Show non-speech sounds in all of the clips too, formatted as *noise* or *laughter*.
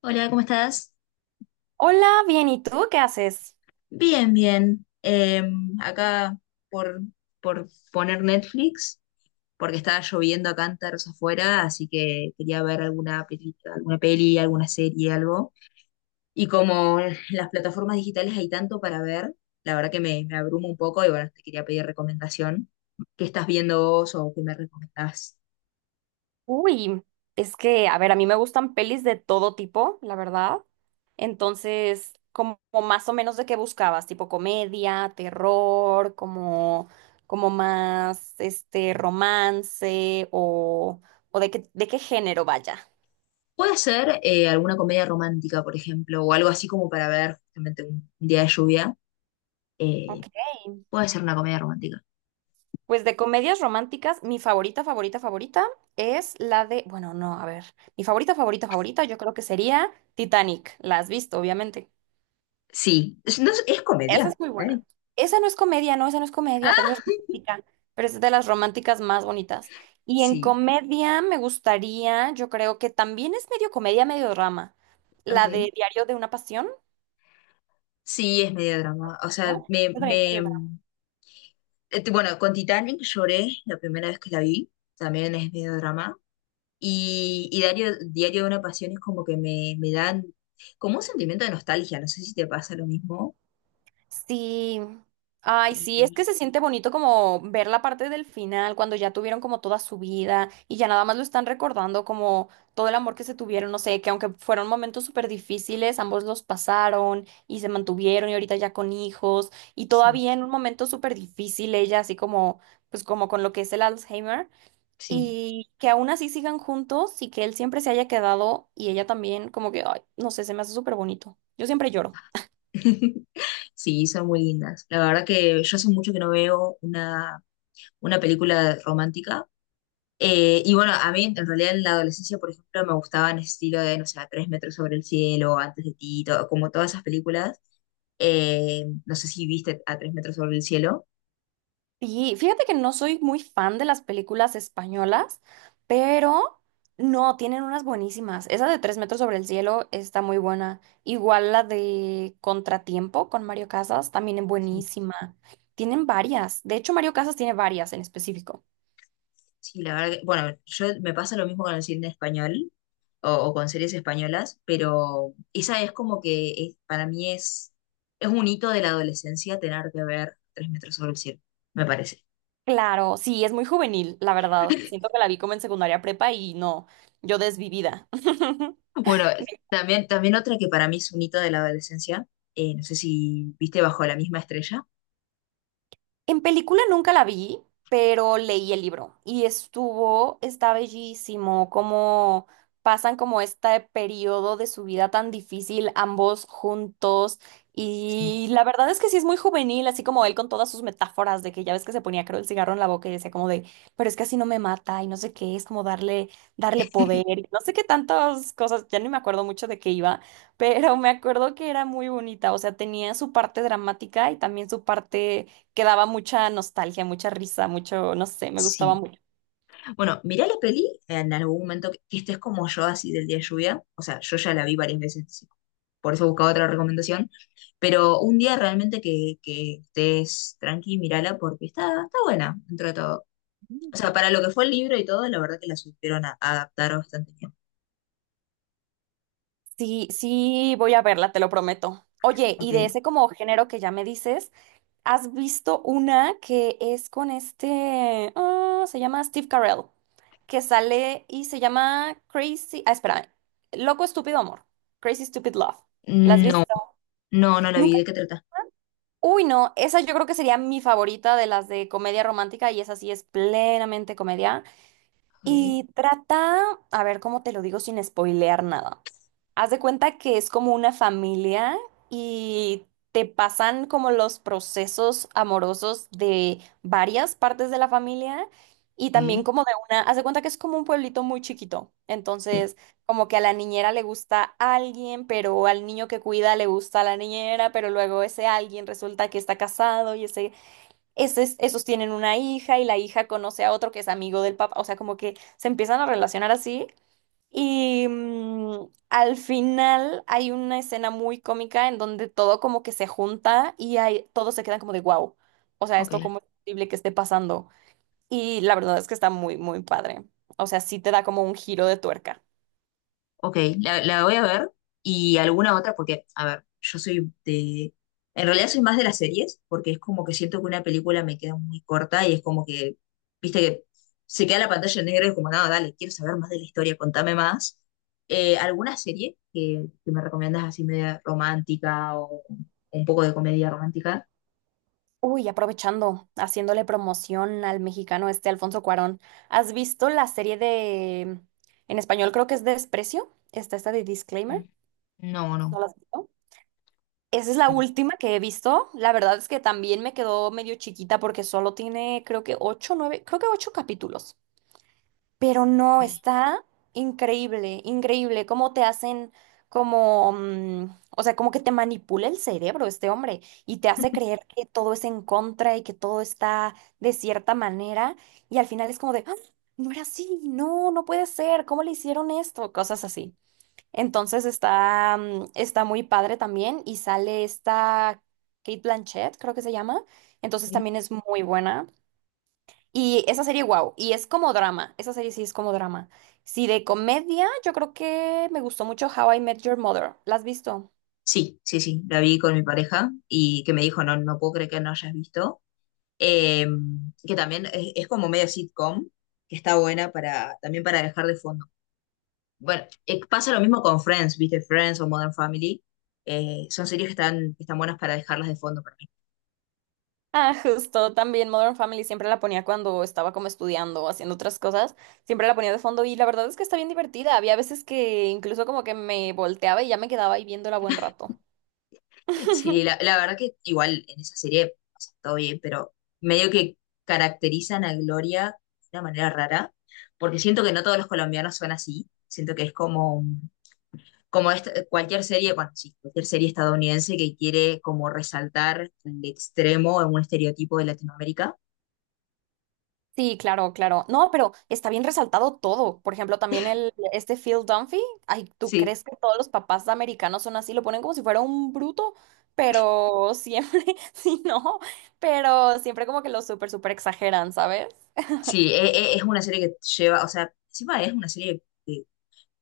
Hola, ¿cómo estás? Hola, bien, ¿y tú qué haces? Bien, bien. Acá por, por poner Netflix, porque estaba lloviendo a cántaros afuera, así que quería ver alguna película, alguna peli, alguna serie, algo. Y como en las plataformas digitales hay tanto para ver, la verdad que me abrumo un poco y bueno, te quería pedir recomendación. ¿Qué estás viendo vos o qué me recomendás? Uy, es que, a ver, a mí me gustan pelis de todo tipo, la verdad. Entonces, como más o menos de qué buscabas, tipo comedia, terror, como, más, romance o de qué género vaya. Puede ser alguna comedia romántica, por ejemplo, o algo así como para ver justamente un día de lluvia. Eh, Ok. puede ser una comedia romántica. Pues de comedias románticas, mi favorita, favorita, favorita es la de, bueno, no, a ver, mi favorita, favorita, favorita, yo creo que sería Titanic. La has visto, obviamente. Sí, es, no, es Esa comedia. es muy buena. Dani. Esa no es comedia, no, esa no es comedia, pero Ah, esa es romántica. Pero es de las románticas más bonitas. Y en sí, comedia me gustaría, yo creo que también es medio comedia, medio drama. La de ok. Diario de una Pasión, Sí, es medio drama. O sea, ¿no? Esa también es medio. Bueno, con Titanic lloré la primera vez que la vi. También es medio drama. Y Diario de una Pasión es como que me dan como un sentimiento de nostalgia. No sé si te pasa lo mismo. Sí, ay, sí, es Y- que se siente bonito como ver la parte del final, cuando ya tuvieron como toda su vida y ya nada más lo están recordando como todo el amor que se tuvieron, no sé, que aunque fueron momentos súper difíciles, ambos los pasaron y se mantuvieron y ahorita ya con hijos y sí, todavía en un momento súper difícil ella así como, pues como con lo que es el Alzheimer sí. y que aún así sigan juntos y que él siempre se haya quedado y ella también como que, ay, no sé, se me hace súper bonito. Yo siempre lloro. *laughs* Sí, son muy lindas. La verdad que yo hace mucho que no veo una película romántica. Y bueno, a mí en realidad en la adolescencia, por ejemplo, me gustaban ese estilo de, no sé, Tres metros sobre el cielo, Antes de ti, como todas esas películas. No sé si viste a Tres metros sobre el cielo. Y fíjate que no soy muy fan de las películas españolas, pero no, tienen unas buenísimas. Esa de Tres metros sobre el cielo está muy buena. Igual la de Contratiempo con Mario Casas también es Sí, buenísima. Tienen varias. De hecho, Mario Casas tiene varias en específico. sí, la verdad que, bueno, yo me pasa lo mismo con el cine español. O, o con series españolas, pero esa es como que para mí es un hito de la adolescencia tener que ver Tres metros sobre el cielo, me parece. Claro, sí, es muy juvenil, la verdad. Siento que la vi como en secundaria prepa y no, yo desvivida. *laughs* Bueno, también otra que para mí es un hito de la adolescencia, no sé si viste Bajo la misma estrella. En película nunca la vi, pero leí el libro y estuvo, está bellísimo, cómo pasan como este periodo de su vida tan difícil ambos juntos Sí. y la verdad es que sí es muy juvenil, así como él con todas sus metáforas de que ya ves que se ponía creo el cigarro en la boca y decía como de, pero es que así no me mata y no sé qué, es como darle poder y no sé qué tantas cosas, ya ni me acuerdo mucho de qué iba, pero me acuerdo que era muy bonita, o sea, tenía su parte dramática y también su parte que daba mucha nostalgia, mucha risa, mucho, no sé, me gustaba Sí. mucho. Bueno, mirá la peli en algún momento que estés como yo, así del día de lluvia. O sea, yo ya la vi varias veces, así, por eso buscaba otra recomendación. Pero un día realmente que estés tranqui, mírala porque está buena dentro de todo. O sea, para lo que fue el libro y todo, la verdad que la supieron adaptar bastante bien. Sí, sí, voy a verla, te lo prometo. Oye, Ok. y de ese como género que ya me dices, ¿has visto una que es con se llama Steve Carell, que sale y se llama Crazy, espérame, Loco Estúpido Amor, Crazy Stupid Love. ¿La has Mm, no, visto? no, no la vi. Nunca. ¿De qué trata? Uy, no, esa yo creo que sería mi favorita de las de comedia romántica y esa sí es plenamente comedia. Ok, Y trata, a ver cómo te lo digo sin spoilear nada. Haz de cuenta que es como una familia y te pasan como los procesos amorosos de varias partes de la familia y también ok. como de una, haz de cuenta que es como un pueblito muy chiquito. Sí. Entonces, como que a la niñera le gusta alguien, pero al niño que cuida le gusta a la niñera, pero luego ese alguien resulta que está casado y esos tienen una hija y la hija conoce a otro que es amigo del papá, o sea, como que se empiezan a relacionar así. Y al final hay una escena muy cómica en donde todo como que se junta y hay, todos se quedan como de wow, o sea, Ok, esto como es posible que esté pasando. Y la verdad es que está muy, muy padre. O sea, sí te da como un giro de tuerca. ok, la voy a ver y alguna otra porque, a ver, yo soy de... En realidad soy más de las series porque es como que siento que una película me queda muy corta y es como que, viste que se queda la pantalla en negro y es como, no, dale, quiero saber más de la historia, contame más. ¿Alguna serie que me recomiendas así media romántica o un poco de comedia romántica? Uy, aprovechando, haciéndole promoción al mexicano este Alfonso Cuarón. ¿Has visto la serie de, en español creo que es Desprecio? Está esta de Disclaimer. No, no, no. ¿No la has visto? Esa es la Ok, última que he visto. La verdad es que también me quedó medio chiquita porque solo tiene, creo que ocho, nueve, creo que ocho capítulos. Pero no, está increíble, increíble cómo te hacen como, o sea, como que te manipula el cerebro este hombre y te hace creer que todo es en contra y que todo está de cierta manera y al final es como de, "Ah, no era así, no, no puede ser, ¿cómo le hicieron esto? Cosas así. Entonces está muy padre también y sale esta Kate Blanchett, creo que se llama, entonces ok. también es muy buena. Y esa serie, wow, y es como drama, esa serie sí es como drama. Sí, de comedia, yo creo que me gustó mucho How I Met Your Mother. ¿La has visto? Sí, sí, sí, la vi con mi pareja y que me dijo, no, no puedo creer que no hayas visto. Eh, que también es como medio sitcom, que está buena para, también para dejar de fondo. Bueno, pasa lo mismo con Friends, ¿viste? Friends o Modern Family. Son series que están, buenas para dejarlas de fondo. Ah, justo, también Modern Family siempre la ponía cuando estaba como estudiando o haciendo otras cosas, siempre la ponía de fondo y la verdad es que está bien divertida. Había veces que incluso como que me volteaba y ya me quedaba ahí viéndola buen rato. Sí, *laughs* la verdad que igual en esa serie pasa todo bien, pero medio que caracterizan a Gloria de una manera rara, porque siento que no todos los colombianos son así, siento que es como, como cualquier serie, bueno, sí, cualquier serie estadounidense que quiere como resaltar el extremo en un estereotipo de Latinoamérica. Sí, claro, claro. No, pero está bien resaltado todo. Por ejemplo, también este Phil Dunphy. Ay, ¿tú Sí, crees que todos los papás americanos son así? Lo ponen como si fuera un bruto, pero siempre, *laughs* sí, no, pero siempre como que lo súper, súper exageran, ¿sabes? sí, es, una serie que lleva, o sea, encima es una serie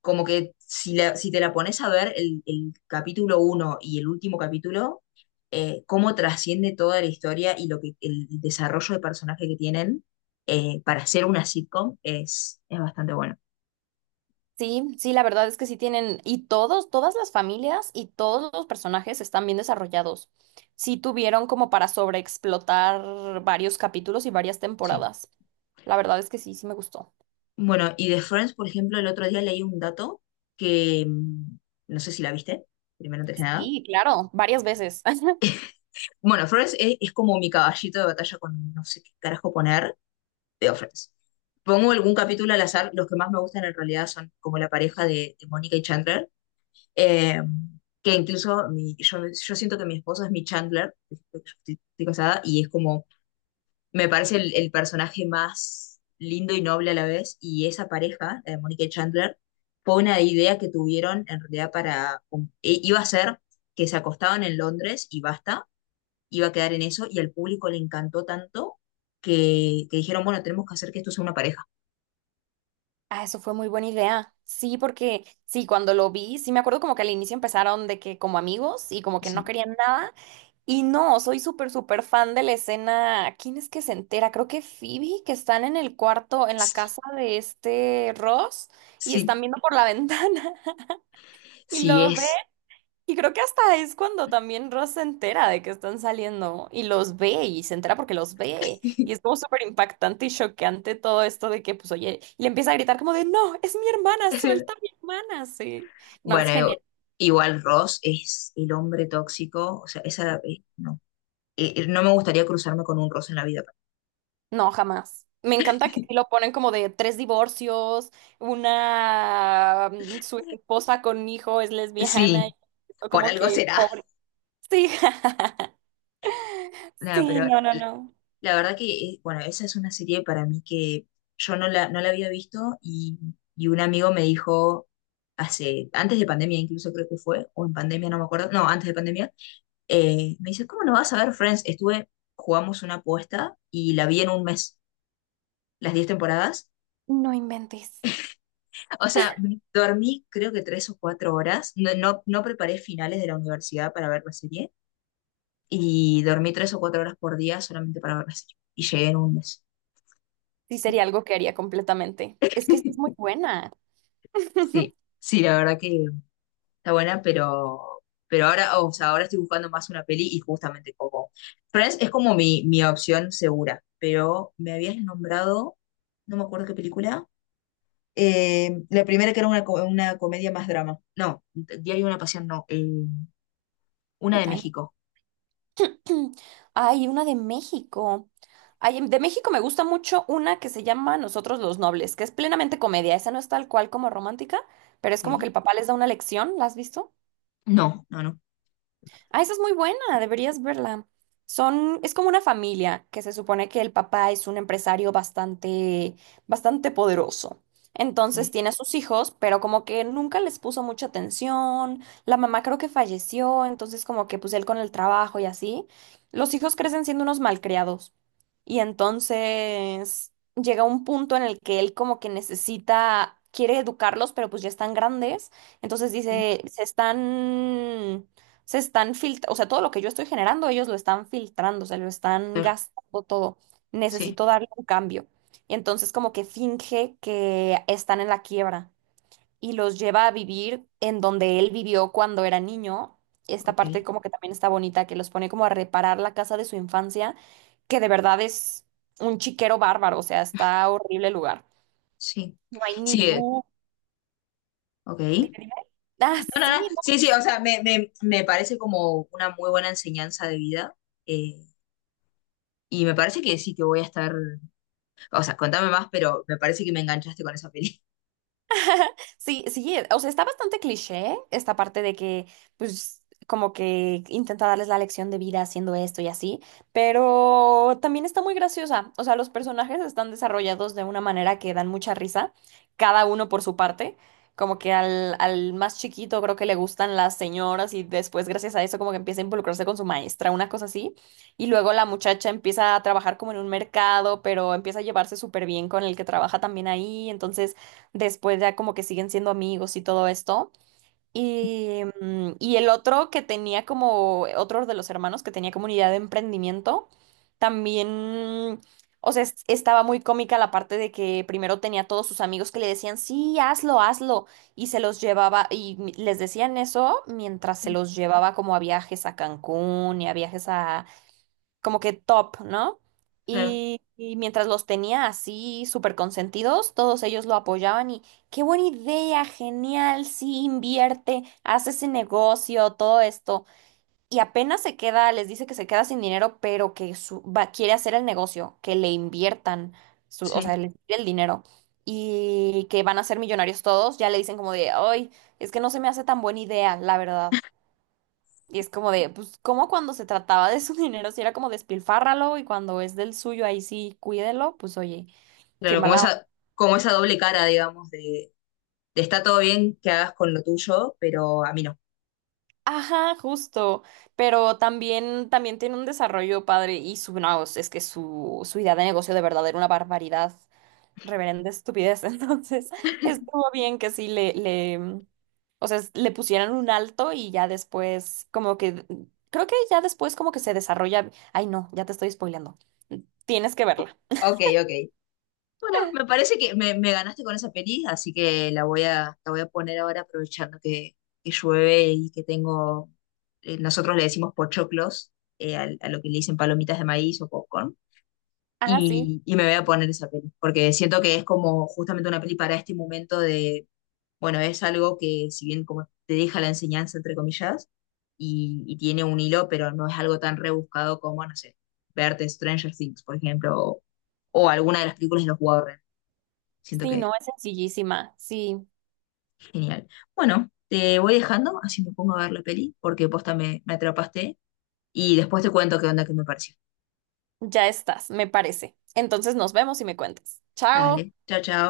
como que si, si te la pones a ver el capítulo uno y el último capítulo, cómo trasciende toda la historia y lo que, el desarrollo de personaje que tienen para hacer una sitcom es bastante bueno, Sí, sí, la verdad es que sí tienen, y todos, todas las familias y todos los personajes están bien desarrollados. Sí tuvieron como para sobreexplotar varios capítulos y varias sí. temporadas. La verdad es que sí, sí me gustó. Bueno, y de Friends, por ejemplo, el otro día leí un dato que no sé si la viste, primero antes que nada. Sí, claro, varias veces. *laughs* Bueno, Friends es como mi caballito de batalla con no sé qué carajo poner de Office. Pongo algún capítulo al azar, los que más me gustan en realidad son como la pareja de, Mónica y Chandler, eh, que incluso yo siento que mi esposo es mi Chandler, estoy casada, y es como, me parece el personaje más lindo y noble a la vez, y esa pareja, la de Mónica y Chandler, fue una idea que tuvieron en realidad para, iba a ser que se acostaban en Londres y basta, iba a quedar en eso, y al público le encantó tanto que dijeron, bueno, tenemos que hacer que esto sea una pareja. Ah, eso fue muy buena idea. Sí, porque sí, cuando lo vi, sí me acuerdo como que al inicio empezaron de que como amigos y como que no Sí, querían nada. Y no, soy súper, súper fan de la escena. ¿Quién es que se entera? Creo que Phoebe, que están en el cuarto, en la sí, casa de este Ross y sí están viendo por la *laughs* ventana y sí lo ven es. y creo que hasta es cuando también Ross se entera de que están saliendo y los ve y se entera porque los ve. Y es *laughs* como súper impactante y choqueante todo esto de que, pues, oye, y le empieza a gritar como de, no, es mi hermana, Es el- suelta a mi hermana, sí. No, es Bueno, genial. igual Ross es el hombre tóxico, o sea, esa, no. No me gustaría cruzarme con un Ross en la vida. No, jamás. Me encanta que sí lo ponen como de tres divorcios, una, su esposa con hijo es lesbiana, Sí, y por como algo que será. pobre. Sí, *laughs* Nada, sí, pero no, no, no. la verdad que, bueno, esa es una serie para mí que yo no la había visto y un amigo me dijo hace, antes de pandemia incluso creo que fue, o en pandemia, no me acuerdo, no, antes de pandemia. Me dice, ¿cómo no vas a ver Friends? Estuve, jugamos una apuesta y la vi en un mes, las 10 temporadas. No inventes. O sea, dormí creo que 3 o 4 horas. No, no, no preparé finales de la universidad para ver la serie y dormí 3 o 4 horas por día solamente para ver la serie. Y llegué en un mes. Sí, sería algo que haría completamente. Es que sí es muy *laughs* buena. Sí, *laughs* sí, la verdad que está buena, pero, ahora, o sea, ahora estoy buscando más una peli y justamente como Friends es como mi opción segura, pero me habías nombrado, no me acuerdo qué película. La primera que era una comedia más drama. No, Diario de una Pasión no. Una Y de Dani. México. *clears throat* Hay una de México. Ay, de México me gusta mucho una que se llama Nosotros los Nobles, que es plenamente comedia. Esa no es tal cual como romántica, pero es como que Ok. el papá les da una lección. ¿La has visto? No, no, no. Ah, esa es muy buena, deberías verla. Es como una familia que se supone que el papá es un empresario bastante, bastante poderoso. Ok, Entonces tiene a sus hijos, pero como que nunca les puso mucha atención. La mamá creo que falleció, entonces como que pues él con el trabajo y así. Los hijos crecen siendo unos malcriados. Y entonces llega un punto en el que él como que necesita, quiere educarlos, pero pues ya están grandes. Entonces ok, dice, se están filtrando, o sea, todo lo que yo estoy generando, ellos lo están filtrando, se lo están claro, gastando todo. sí, Necesito darle un cambio. Y entonces como que finge que están en la quiebra y los lleva a vivir en donde él vivió cuando era niño. Esta ok, parte como que también está bonita, que los pone como a reparar la casa de su infancia, que de verdad es un chiquero bárbaro, o sea, está horrible el lugar. sí. No hay Sí, ni luz. ok. Dime, dime. Ah, No, sí, no, no. no. Sí, sí, o sea, me parece como una muy buena enseñanza de vida. eh, y me parece que sí que voy a estar. O sea, contame más, pero me parece que me enganchaste con esa peli. Sí, sí, o sea, está bastante cliché esta parte de que, pues, como que intenta darles la lección de vida haciendo esto y así, pero también está muy graciosa. O sea, los personajes están desarrollados de una manera que dan mucha risa, cada uno por su parte. Como que al más chiquito creo que le gustan las señoras y después gracias a eso como que empieza a involucrarse con su maestra, una cosa así. Y luego la muchacha empieza a trabajar como en un mercado, pero empieza a llevarse súper bien con el que trabaja también ahí. Entonces. Después ya como que siguen siendo amigos y todo esto. Y el otro que tenía como, otro de los hermanos que tenía como una idea de emprendimiento, también, o sea, estaba muy cómica la parte de que primero tenía todos sus amigos que le decían, sí, hazlo, hazlo. Y se los llevaba, y les decían eso mientras se Sí, los llevaba como a viajes a Cancún y a viajes como que top, ¿no? claro, Y mientras los tenía así súper consentidos, todos ellos lo apoyaban y qué buena idea, genial, sí, invierte, hace ese negocio, todo esto. Y apenas se queda, les dice que se queda sin dinero, pero que va, quiere hacer el negocio, que le inviertan, o sea, sí. le tire el dinero. Y que van a ser millonarios todos, ya le dicen como de, ay, es que no se me hace tan buena idea, la verdad. Y es como de, pues, como cuando se trataba de su *laughs* dinero, si era como despilfárralo y cuando es del suyo, ahí sí, cuídelo, pues oye, qué Claro, mala onda. Como esa doble cara, digamos, de está todo bien que hagas con lo tuyo, pero a mí no. Ajá, justo. Pero también tiene un desarrollo padre y no, es que su idea de negocio de verdad era una barbaridad, reverenda estupidez. *laughs* Entonces, estuvo bien que sí o sea, le pusieran un alto y ya después, como que, creo que ya después como que se desarrolla. Ay, no, ya te estoy spoileando. Tienes que verla. Ok, ok. Bueno, me parece que me ganaste con esa peli, así que la voy a poner ahora aprovechando que llueve y que tengo, nosotros le decimos pochoclos, lo que le dicen palomitas de maíz o popcorn, Ah, sí. Y me voy a poner esa peli, porque siento que es como justamente una peli para este momento. Bueno, es algo que si bien como te deja la enseñanza, entre comillas, y tiene un hilo, pero no es algo tan rebuscado como, no sé, verte Stranger Things, por ejemplo, o alguna de las películas de los Warren. Siento Sí, que no, es sencillísima. Sí, genial. Bueno, te voy dejando, así me pongo a ver la peli, porque posta me atrapaste, y después te cuento qué onda que me pareció. ya estás, me parece. Entonces nos vemos y me cuentas. Chao. Dale, chao, chao.